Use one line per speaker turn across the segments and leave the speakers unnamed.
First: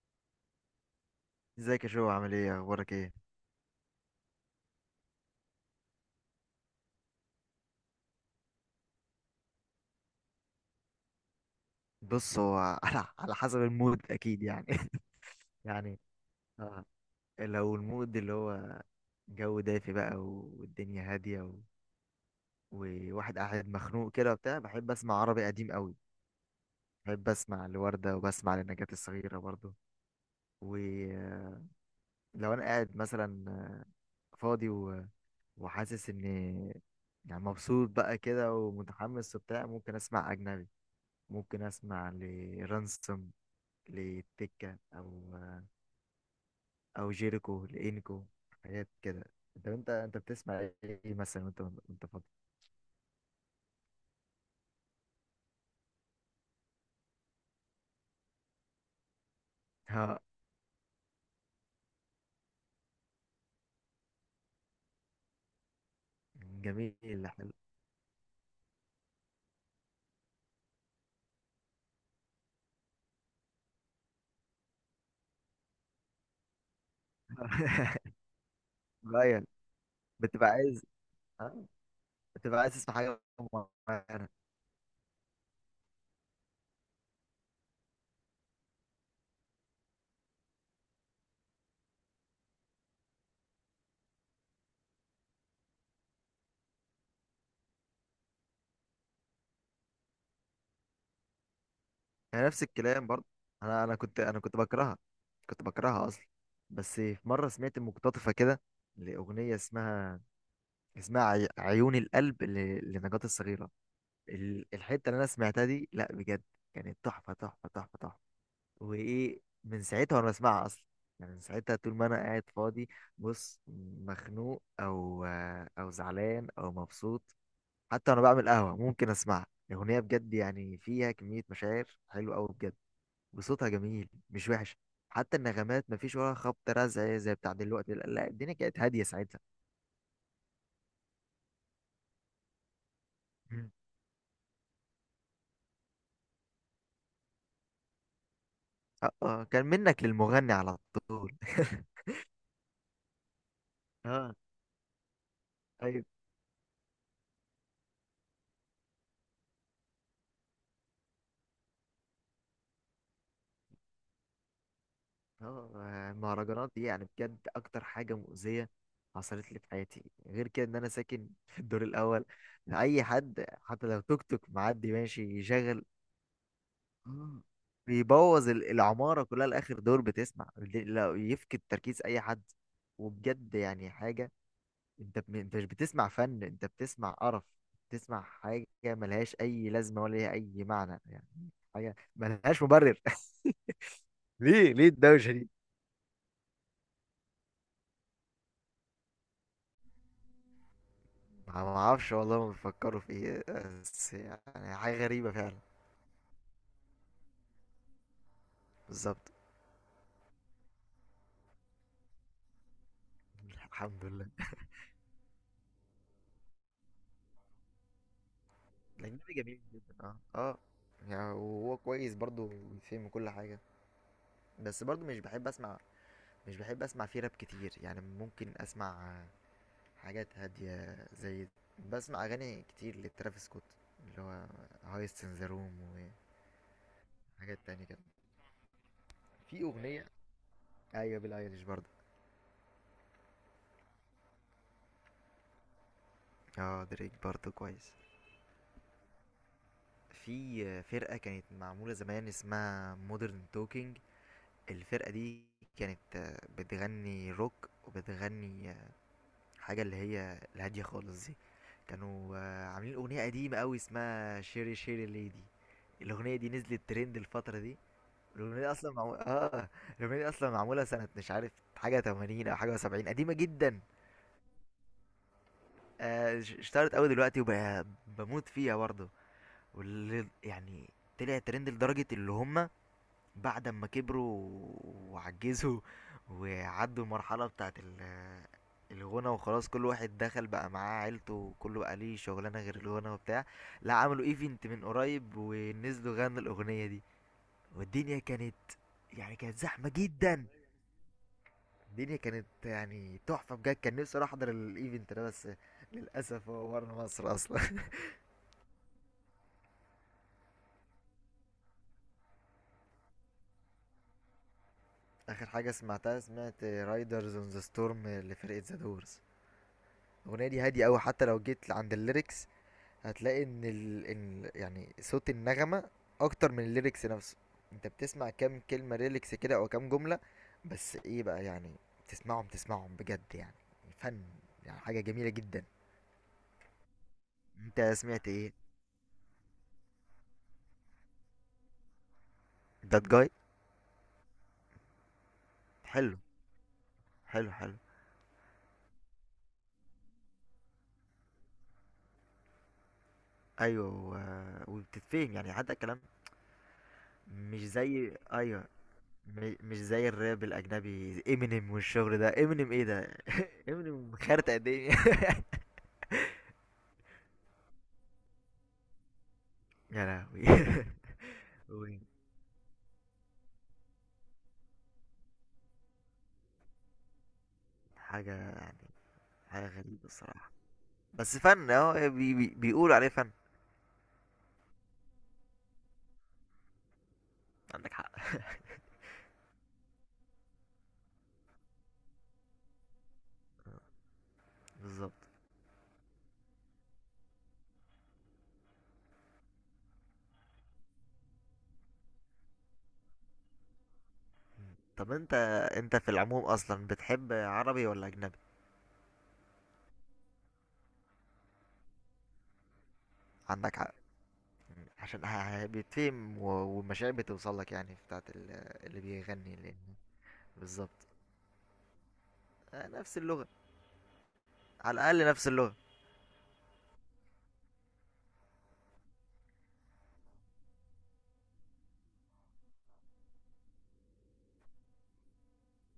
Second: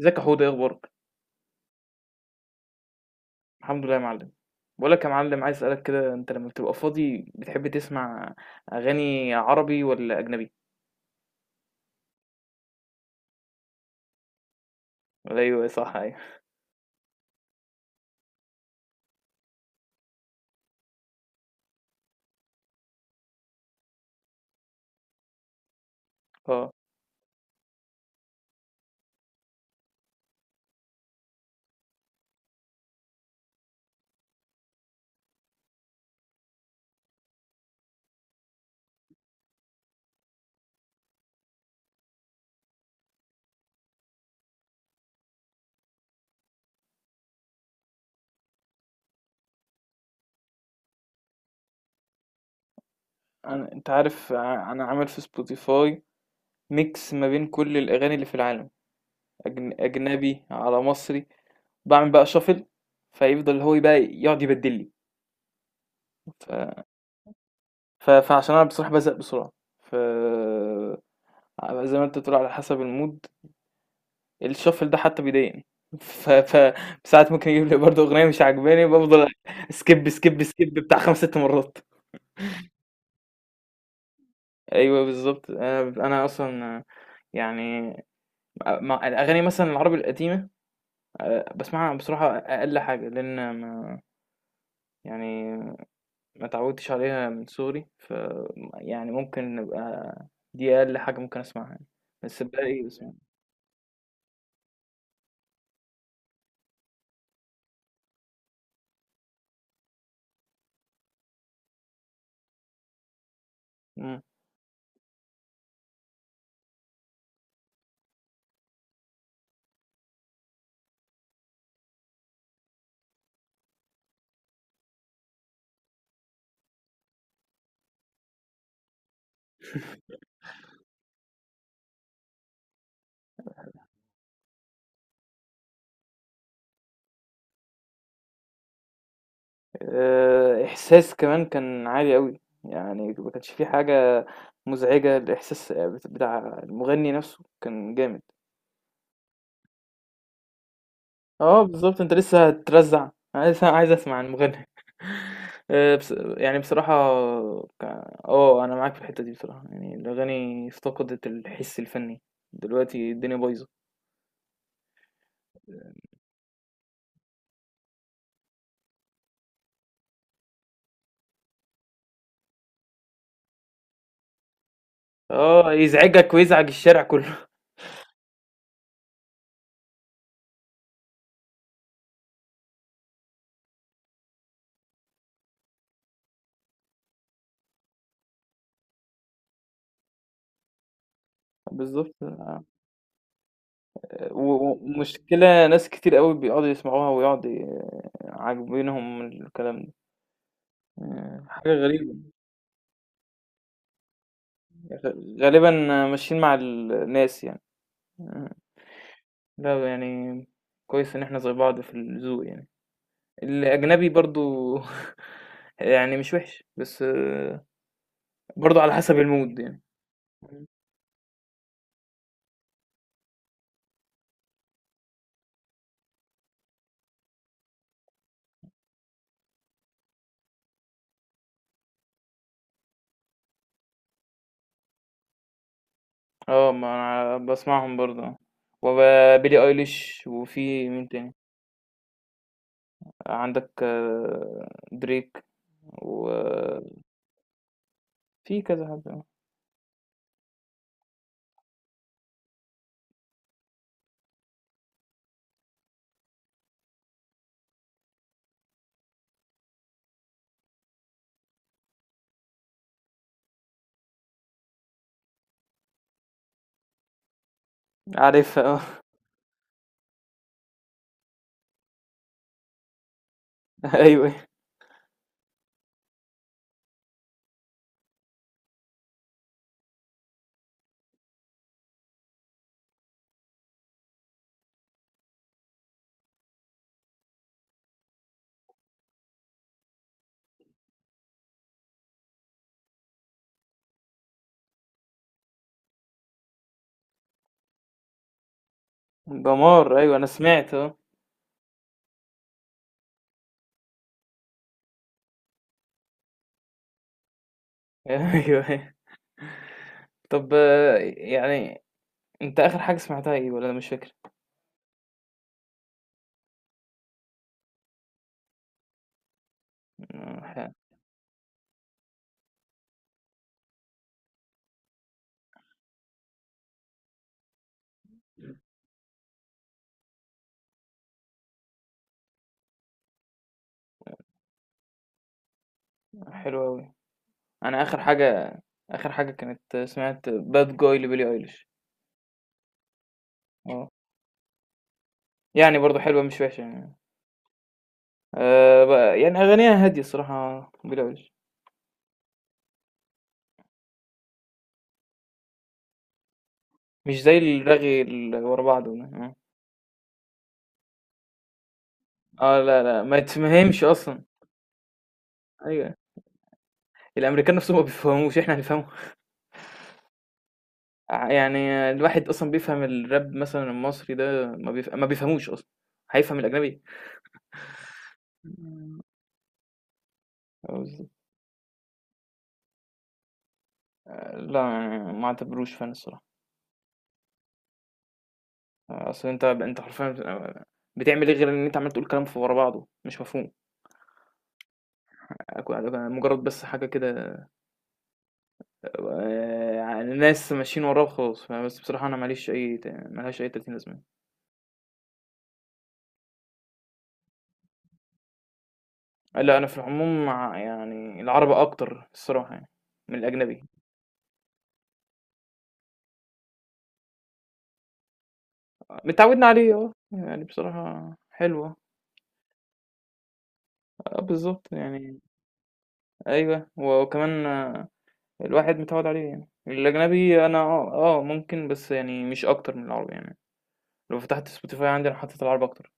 ازيك يا حوده؟ ايه اخبارك؟
ازيك يا شو؟ عامل ايه؟ اخبارك ايه؟
الحمد لله يا معلم. بقول لك يا معلم، عايز اسالك كده، انت لما بتبقى فاضي بتحب تسمع اغاني عربي ولا اجنبي؟
بص، هو على حسب المود اكيد يعني.
ولا ايوه صح،
يعني
ايوه،
آه. لو المود اللي هو جو دافي بقى والدنيا هاديه وواحد قاعد مخنوق كده وبتاع، بحب اسمع عربي قديم قوي.
اه.
بحب اسمع لوردة وبسمع لنجاة الصغيرة برضو. ولو انا قاعد مثلا فاضي وحاسس ان يعني مبسوط بقى كده ومتحمس وبتاع، ممكن اسمع اجنبي. ممكن اسمع لرانسوم لتكة او جيريكو لإنكو، حاجات كده. انت بتسمع ايه مثلا، وانت فاضي؟
انا، انت عارف، انا عامل في سبوتيفاي ميكس ما بين كل الاغاني اللي في العالم،
ها،
اجنبي على مصري. بعمل بقى شافل، فيفضل هو بقى يقعد يبدل لي، ف...
جميل، حلو.
فعشان انا بصراحه بزهق بسرعه، ف زي ما انت بتقول على حسب المود. الشفل ده حتى بيضايقني، ف ف ساعات ممكن يجيب لي برضه أغنية مش عاجباني، بافضل
غير.
سكيب سكيب
بتبقى
سكيب
عايز،
بتاع 5 6
ها؟
مرات.
بتبقى عايز تسمع حاجه معينه؟
أيوه بالضبط. أنا أصلًا، يعني مع الأغاني مثلًا العربي القديمة، باسمعها بصراحة أقل حاجة، لإن ما، يعني، ما اتعودتش عليها من صغري، يعني ممكن نبقى، دي أقل حاجة ممكن أسمعها يعني، بس
يعني نفس
الباقي
الكلام
باسمعه.
برضه. انا كنت بكرهها اصلا. بس في مره سمعت مقتطفه كده لاغنيه اسمها عيون القلب لنجاة الصغيره.
إمم.
الحته اللي انا سمعتها دي لا، بجد كانت تحفه تحفه تحفه تحفه. وايه، من ساعتها وانا بسمعها اصلا. يعني من ساعتها طول ما انا قاعد فاضي، بص، مخنوق او زعلان او مبسوط، حتى وانا بعمل قهوه ممكن اسمعها. الاغنيه بجد يعني فيها كميه مشاعر حلوه قوي بجد. وصوتها جميل، مش وحش. حتى النغمات، مفيش ولا خبط رزع زي بتاع دلوقتي، لا لا، الدنيا كانت هاديه ساعتها.
إحساس كمان كان عالي أوي، يعني ما كانش في
مم.
حاجة مزعجة، الإحساس بتاع المغني نفسه كان جامد.
اه، آه، كان منك للمغني على طول.
آه بالضبط، أنت لسه هترزّع، أنا لسه عايز أسمع
اه.
المغني.
ايوه.
بص يعني بصراحة، ك آه، أنا معاك في الحتّة دي بصراحة، يعني الأغاني افتقدت الحِس الفني، دلوقتي الدنيا بايظة.
اه، المهرجانات دي يعني بجد اكتر حاجه مؤذيه حصلت لي في حياتي، غير كده ان انا ساكن في الدور الاول. اي حد حتى لو توك توك معدي ماشي
آه،
يشغل.
يزعجك ويزعج الشارع
آه.
كُلّه.
بيبوظ العماره كلها لاخر دور بتسمع، لو يفقد تركيز اي حد. وبجد يعني حاجه. انت مش بتسمع فن، انت بتسمع قرف. بتسمع حاجه ملهاش اي لازمه ولا ليها اي معنى يعني. حاجه
بالضبط.
ملهاش مبرر.
و-
ليه ليه الدوشة دي؟
ومشكلة ناس كتير قوي بيقعدوا يسمعوها ويقعدوا عاجبينهم الكلام ده. آه،
ما
حاجة
ما اعرفش
غريبة.
والله، ما بيفكروا في ايه؟ بس يعني حاجه غريبه فعلا.
غالبا ماشيين مع الناس يعني. آه،
بالظبط.
لا يعني كويس ان احنا زي بعض في الذوق يعني،
الحمد
الاجنبي
لله.
برضو. يعني مش وحش، بس برضو على حسب
الاجنبي
المود
جميل
يعني.
جدا، اه اه. يعني وهو كويس برضو بيفهم كل حاجه. بس برضو مش بحب اسمع فيه راب كتير. يعني ممكن اسمع حاجات هاديه زي، بسمع اغاني كتير لترافيس سكوت، اللي هو هايست ان ذا روم،
اه، ما انا
وحاجات تانية
بسمعهم
كده.
برضو.
في
وبيلي
اغنيه.
ايليش، وفي مين
ايوه
تاني؟
بيلي ايليش برضو.
عندك دريك،
اه
وفي
دريك برضو كويس.
كذا حد.
في فرقة كانت معمولة زمان اسمها مودرن توكينج. الفرقة دي كانت بتغني روك وبتغني حاجة اللي هي الهادية خالص دي. كانوا عاملين أغنية قديمة أوي اسمها شيري شيري ليدي. الأغنية دي نزلت ترند الفترة دي. الأغنية
عارفها
دي
آه.
أصلا معمولة الأغنية دي أصلا معمولة سنة مش عارف حاجة 80 أو حاجة 70، قديمة جدا.
أيوه،
اشتهرت أوي دلوقتي وبموت فيها برضه. واللي يعني طلع ترند لدرجة اللي هم بعد ما كبروا وعجزوا وعدوا المرحلة بتاعت الغنى وخلاص، كل واحد دخل بقى معاه عيلته وكله بقى ليه شغلانة غير الغنى وبتاع، لا عملوا ايفنت من قريب ونزلوا غنوا الأغنية دي. والدنيا كانت يعني كانت زحمة
دمار. أيوه، أنا
جدا.
سمعت آه.
الدنيا كانت يعني تحفة بجد. كان نفسي اروح احضر الايفنت ده، بس للأسف هو ورا مصر أصلا.
أيوه، أيوه. طب، يعني أنت آخر حاجة سمعتها إيه، والّا أنا مش فاكر؟
آخر حاجة سمعتها، سمعت رايدرز اون ذا ستورم لفرقة ذا دورز.
آه،
الأغنية دي هادية أوي، حتى لو جيت عند الليركس هتلاقي إن يعني صوت النغمة اكتر من الليركس نفسه. انت بتسمع كام كلمة ليركس كده او كام جملة، بس ايه بقى يعني؟ تسمعهم تسمعهم بجد يعني فن، يعني حاجة جميلة جدا.
حلو أوي. أنا
انت
آخر
سمعت ايه؟
حاجة آخر حاجة كانت، سمعت Bad Guy لBillie Eilish.
دات جاي.
آه. يعني برضه
حلو
حلوة مش وحشة يعني.
حلو حلو.
ب يعني أغانيها هادية الصراحة Billie Eilish.
ايوه وبتتفهم يعني حتى الكلام.
مش زي
مش
الرغي
زي،
اللي ورا
ايوه،
بعضه ده، آه.
مش زي الراب الاجنبي. امينيم والشغل ده،
آه،
امينيم
لا،
ايه
لا، ما
ده؟
يتفهمش
امينيم
أصلًا.
خارطة الدنيا.
أيوه، الأمريكان نَفْسهم ما بيفهموش، إحنا هنفهمهم؟
يا لهوي.
يعني
وين.
الواحد أصلًا بيفهم الراب مثلًا المصري ده ما بيفهموش أصلًا، هيفهم الأجنبي؟
حاجة،
إمم.
حاجة غريبة الصراحة.
قصدي،
بس فن اهو، بي بي بيقولوا عليه فن.
لأ، يعني ما اعتبروش فن الصراحة.
عندك حق.
أصل أنت حرفيًا بتبقى بتعمل إيه غير إن أنت عمّال تقول كلام ورا بعضه مش مفهوم،
بالظبط.
مجرد بس حاجة كده، ناس ماشيين وراه وخلاص، فبس بصراحة أنا ما لهاش أي 30 لازمة.
مم. طب انت في العموم اصلا بتحب عربي ولا اجنبي؟
لأ، أنا في العموم مع، يعني، العربي أكتر الصراحة، يعني من الأجنبي،
عندك حق. مم. عشان بيتفهم والمشاعر بتوصل لك، يعني بتاعت اللي
متعودنا
بيغني
عليه،
اللي.
يعني
بالظبط.
بصراحة حلو آه.
آه، نفس اللغة.
آه بالضبط
على
يعني.
الاقل نفس اللغة.
أيوه، وكمان، الواحد متعوّد عليه يعني. الأجنبي أنا ممكن، بس يعني مش أكتر من العربي يعني. لو فتحت spotify عندي أنا حطيت العربي أكتر.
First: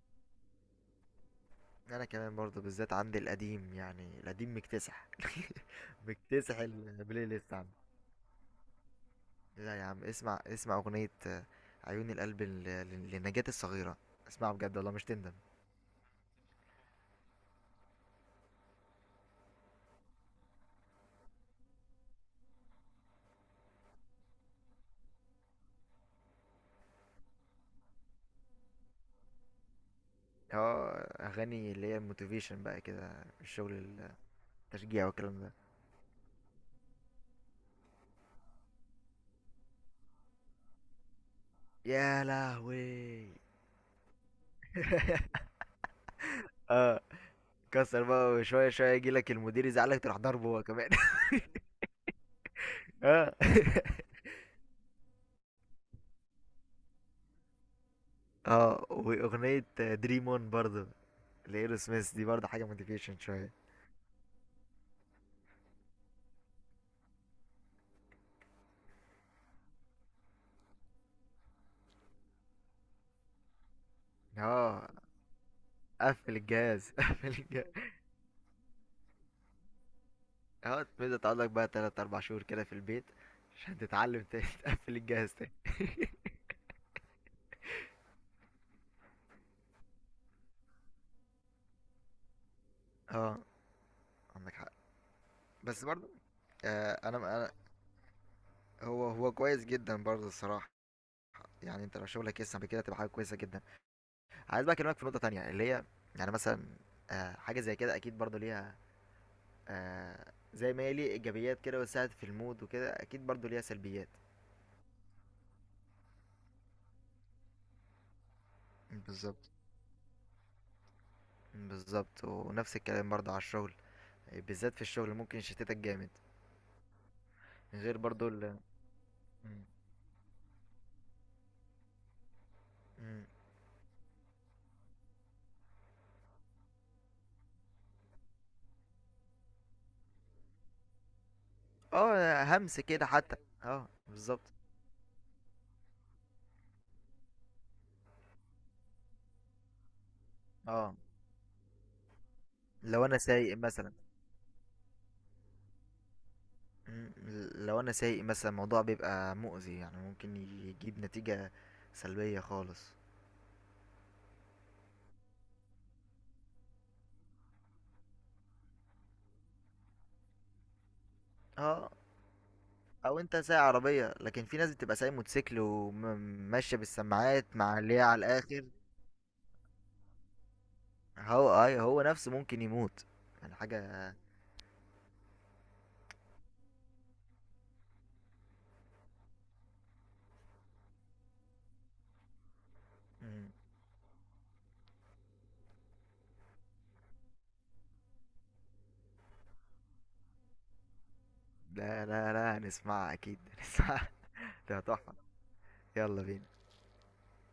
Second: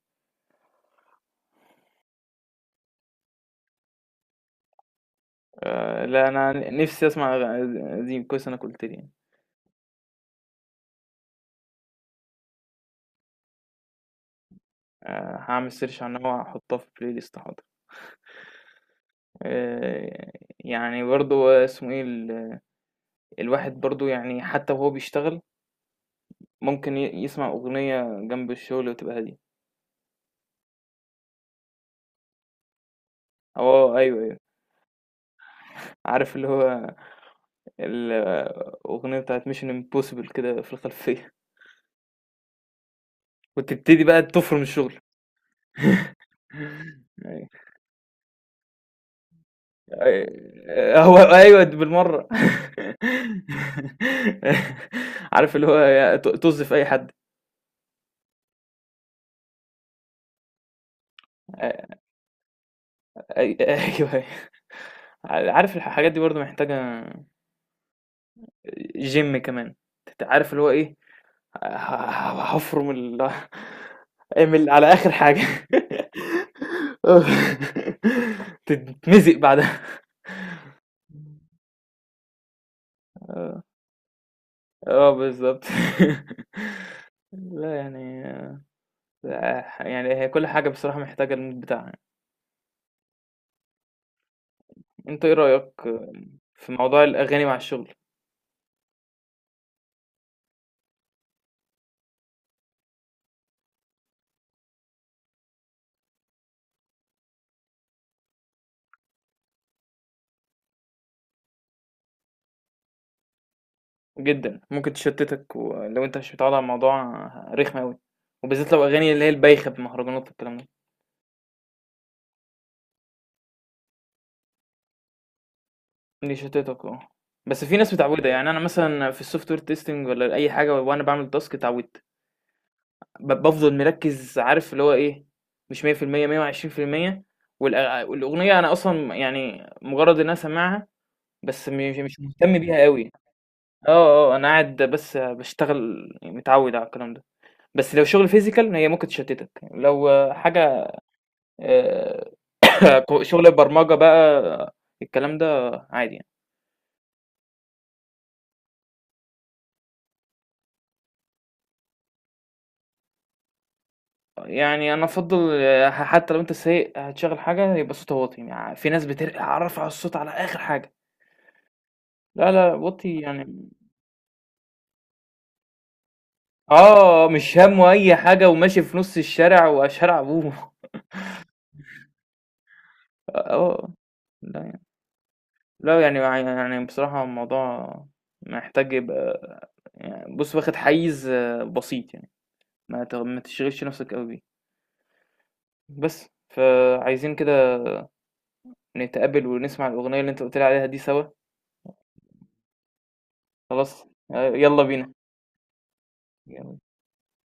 انا كمان برضو، بالذات عندي القديم، يعني القديم مكتسح.
لأ،
مكتسح
أنا نفسي
البلاي
أسمع
ليست عندي.
قديم، كويس إنّك قُلت لي يعني.
لا يا عم، اسمع اسمع اغنية عيون القلب لنجاة الصغيرة. اسمعها بجد، والله مش تندم.
هاعمل search عنها وهاحطها في الplay list، حاضر. آآ يعني برضه اسمه إيه، الواحد برضه، يعني، حتّى وهو بيشتغل ممكن يسمع أغنية جنب الشغل وتبقى هادية.
اه، اغاني اللي هي الموتيفيشن بقى كده،
آه
الشغل،
أيوه، أيوه.
التشجيع والكلام ده.
عارف اللي هو الأغنية بتاعة Mission Impossible كده في الخلفية.
يا لهوي.
وتبتدي بقى تفرم الشغل.
اه،
أيوة.
كسر بقى، وشوية شوية يجيلك المدير، يزعلك تروح ضربه هو كمان.
آه، هو أيوه بالمرة.
اه.
عارف اللي هو طز في أي حد.
اه، واغنية دريم اون برضه لايرو
آه،
سميث دي برضه حاجة موتيفيشن شوية.
أيوه. عارف الحاجات دي برضه محتاجة جيم كمان، أنت عارف اللي هو إيه، هفرم اعمل
اه،
على آخر حاجة.
قفل الجهاز. قفل الجهاز.
تتمزق بعدها.
اه، تبدأ تقعد لك بقى تلات أربع شهور كده في البيت عشان تتعلم تاني. تقفل
اه
الجهاز تاني.
بالظبط. لا يعني، لا، يعني هي كل حاجة بصراحة محتاجة المود بتاعها.
اه. عندك حق.
انت ايه رأيك
بس برضه
في موضوع
آه، انا
الأغاني
انا
مع الشغل؟
هو كويس جدا برضه الصراحة. يعني انت لو شغلك يسمح بكده تبقى حاجة كويسة جدا. عايز بقى اكلمك في نقطة تانية اللي هي، يعني مثلا آه حاجة زي كده اكيد برضه ليها، آه زي ما هي ليه ايجابيات كده وساعد في المود وكده اكيد برضه ليها سلبيات.
جدا ممكن تشتتك، ولو انت مش متعود على الموضوع رخم أوي، وبالذات لو أغاني اللي هي
بالظبط،
البايخة، بمهرجانات والكلام ده.
بالظبط ونفس الكلام برضه على الشغل. بالذات في الشغل ممكن يشتتك جامد.
دي شتتك اه، بس في ناس
غير برضو
متعودة، يعني أنا مثلا في السوفت وير تيستنج ولا أي حاجة وأنا بعمل تاسك اتعودت،
مم.
بافضل مركّز، عارف اللي هو إيه، مش 100% 120%. والأ والأغنية أنا أصلًا، يعني مجرّد إن أنا سامعها، بس مش
اه،
مهتم
همس
بيها
كده
أوي.
حتى. اه،
آه، آه،
بالظبط.
أنا قاعد بس باشتغل، متعوّد على الكلام ده. بس لو شغل physical هي ممكن تشتتك، لو حاجة،
اه،
آآ ك
لو انا
شغل
سايق مثلا،
برمجة بقى الكلام ده عادي يعني.
م- الموضوع بيبقى مؤذي يعني ممكن يجيب نتيجة سلبية خالص.
يعني أنا أفضّل، حتى لو أنت سايق هتشغّل حاجة يبقى صوتها واطي. في ناس رافعة الصوت على آخر حاجة.
اه،
لا، لا،
او
وطّي
انت سايق
يعني.
عربية، لكن في ناس بتبقى سايق موتوسيكل وماشية
آه،
بالسماعات
مش
مع
هَمّه
اللي هي
أي
على
حاجة
الاخر.
وماشي في نُص الشارع وشارع أبوه.
هو نفسه ممكن يموت.
آه،
يعني
آه.
حاجة.
لأ يعني لأ يعني يع يعني بصراحة الموضوع محتاج يبقى، يعني بُص، واخد حيّز بسيط يعني، ما
مم.
تشغلش نَفْسك أوي بيه. بس فعايزين كده نتقابل ونسمع الأغنية اللي أنت قُلت لي عليها دي سوا.
لا لا لا، هنسمعها اكيد،
خلاص.
هنسمعها. ده
يالّا بينا.
تحفة. يلا بينا.
يالّا.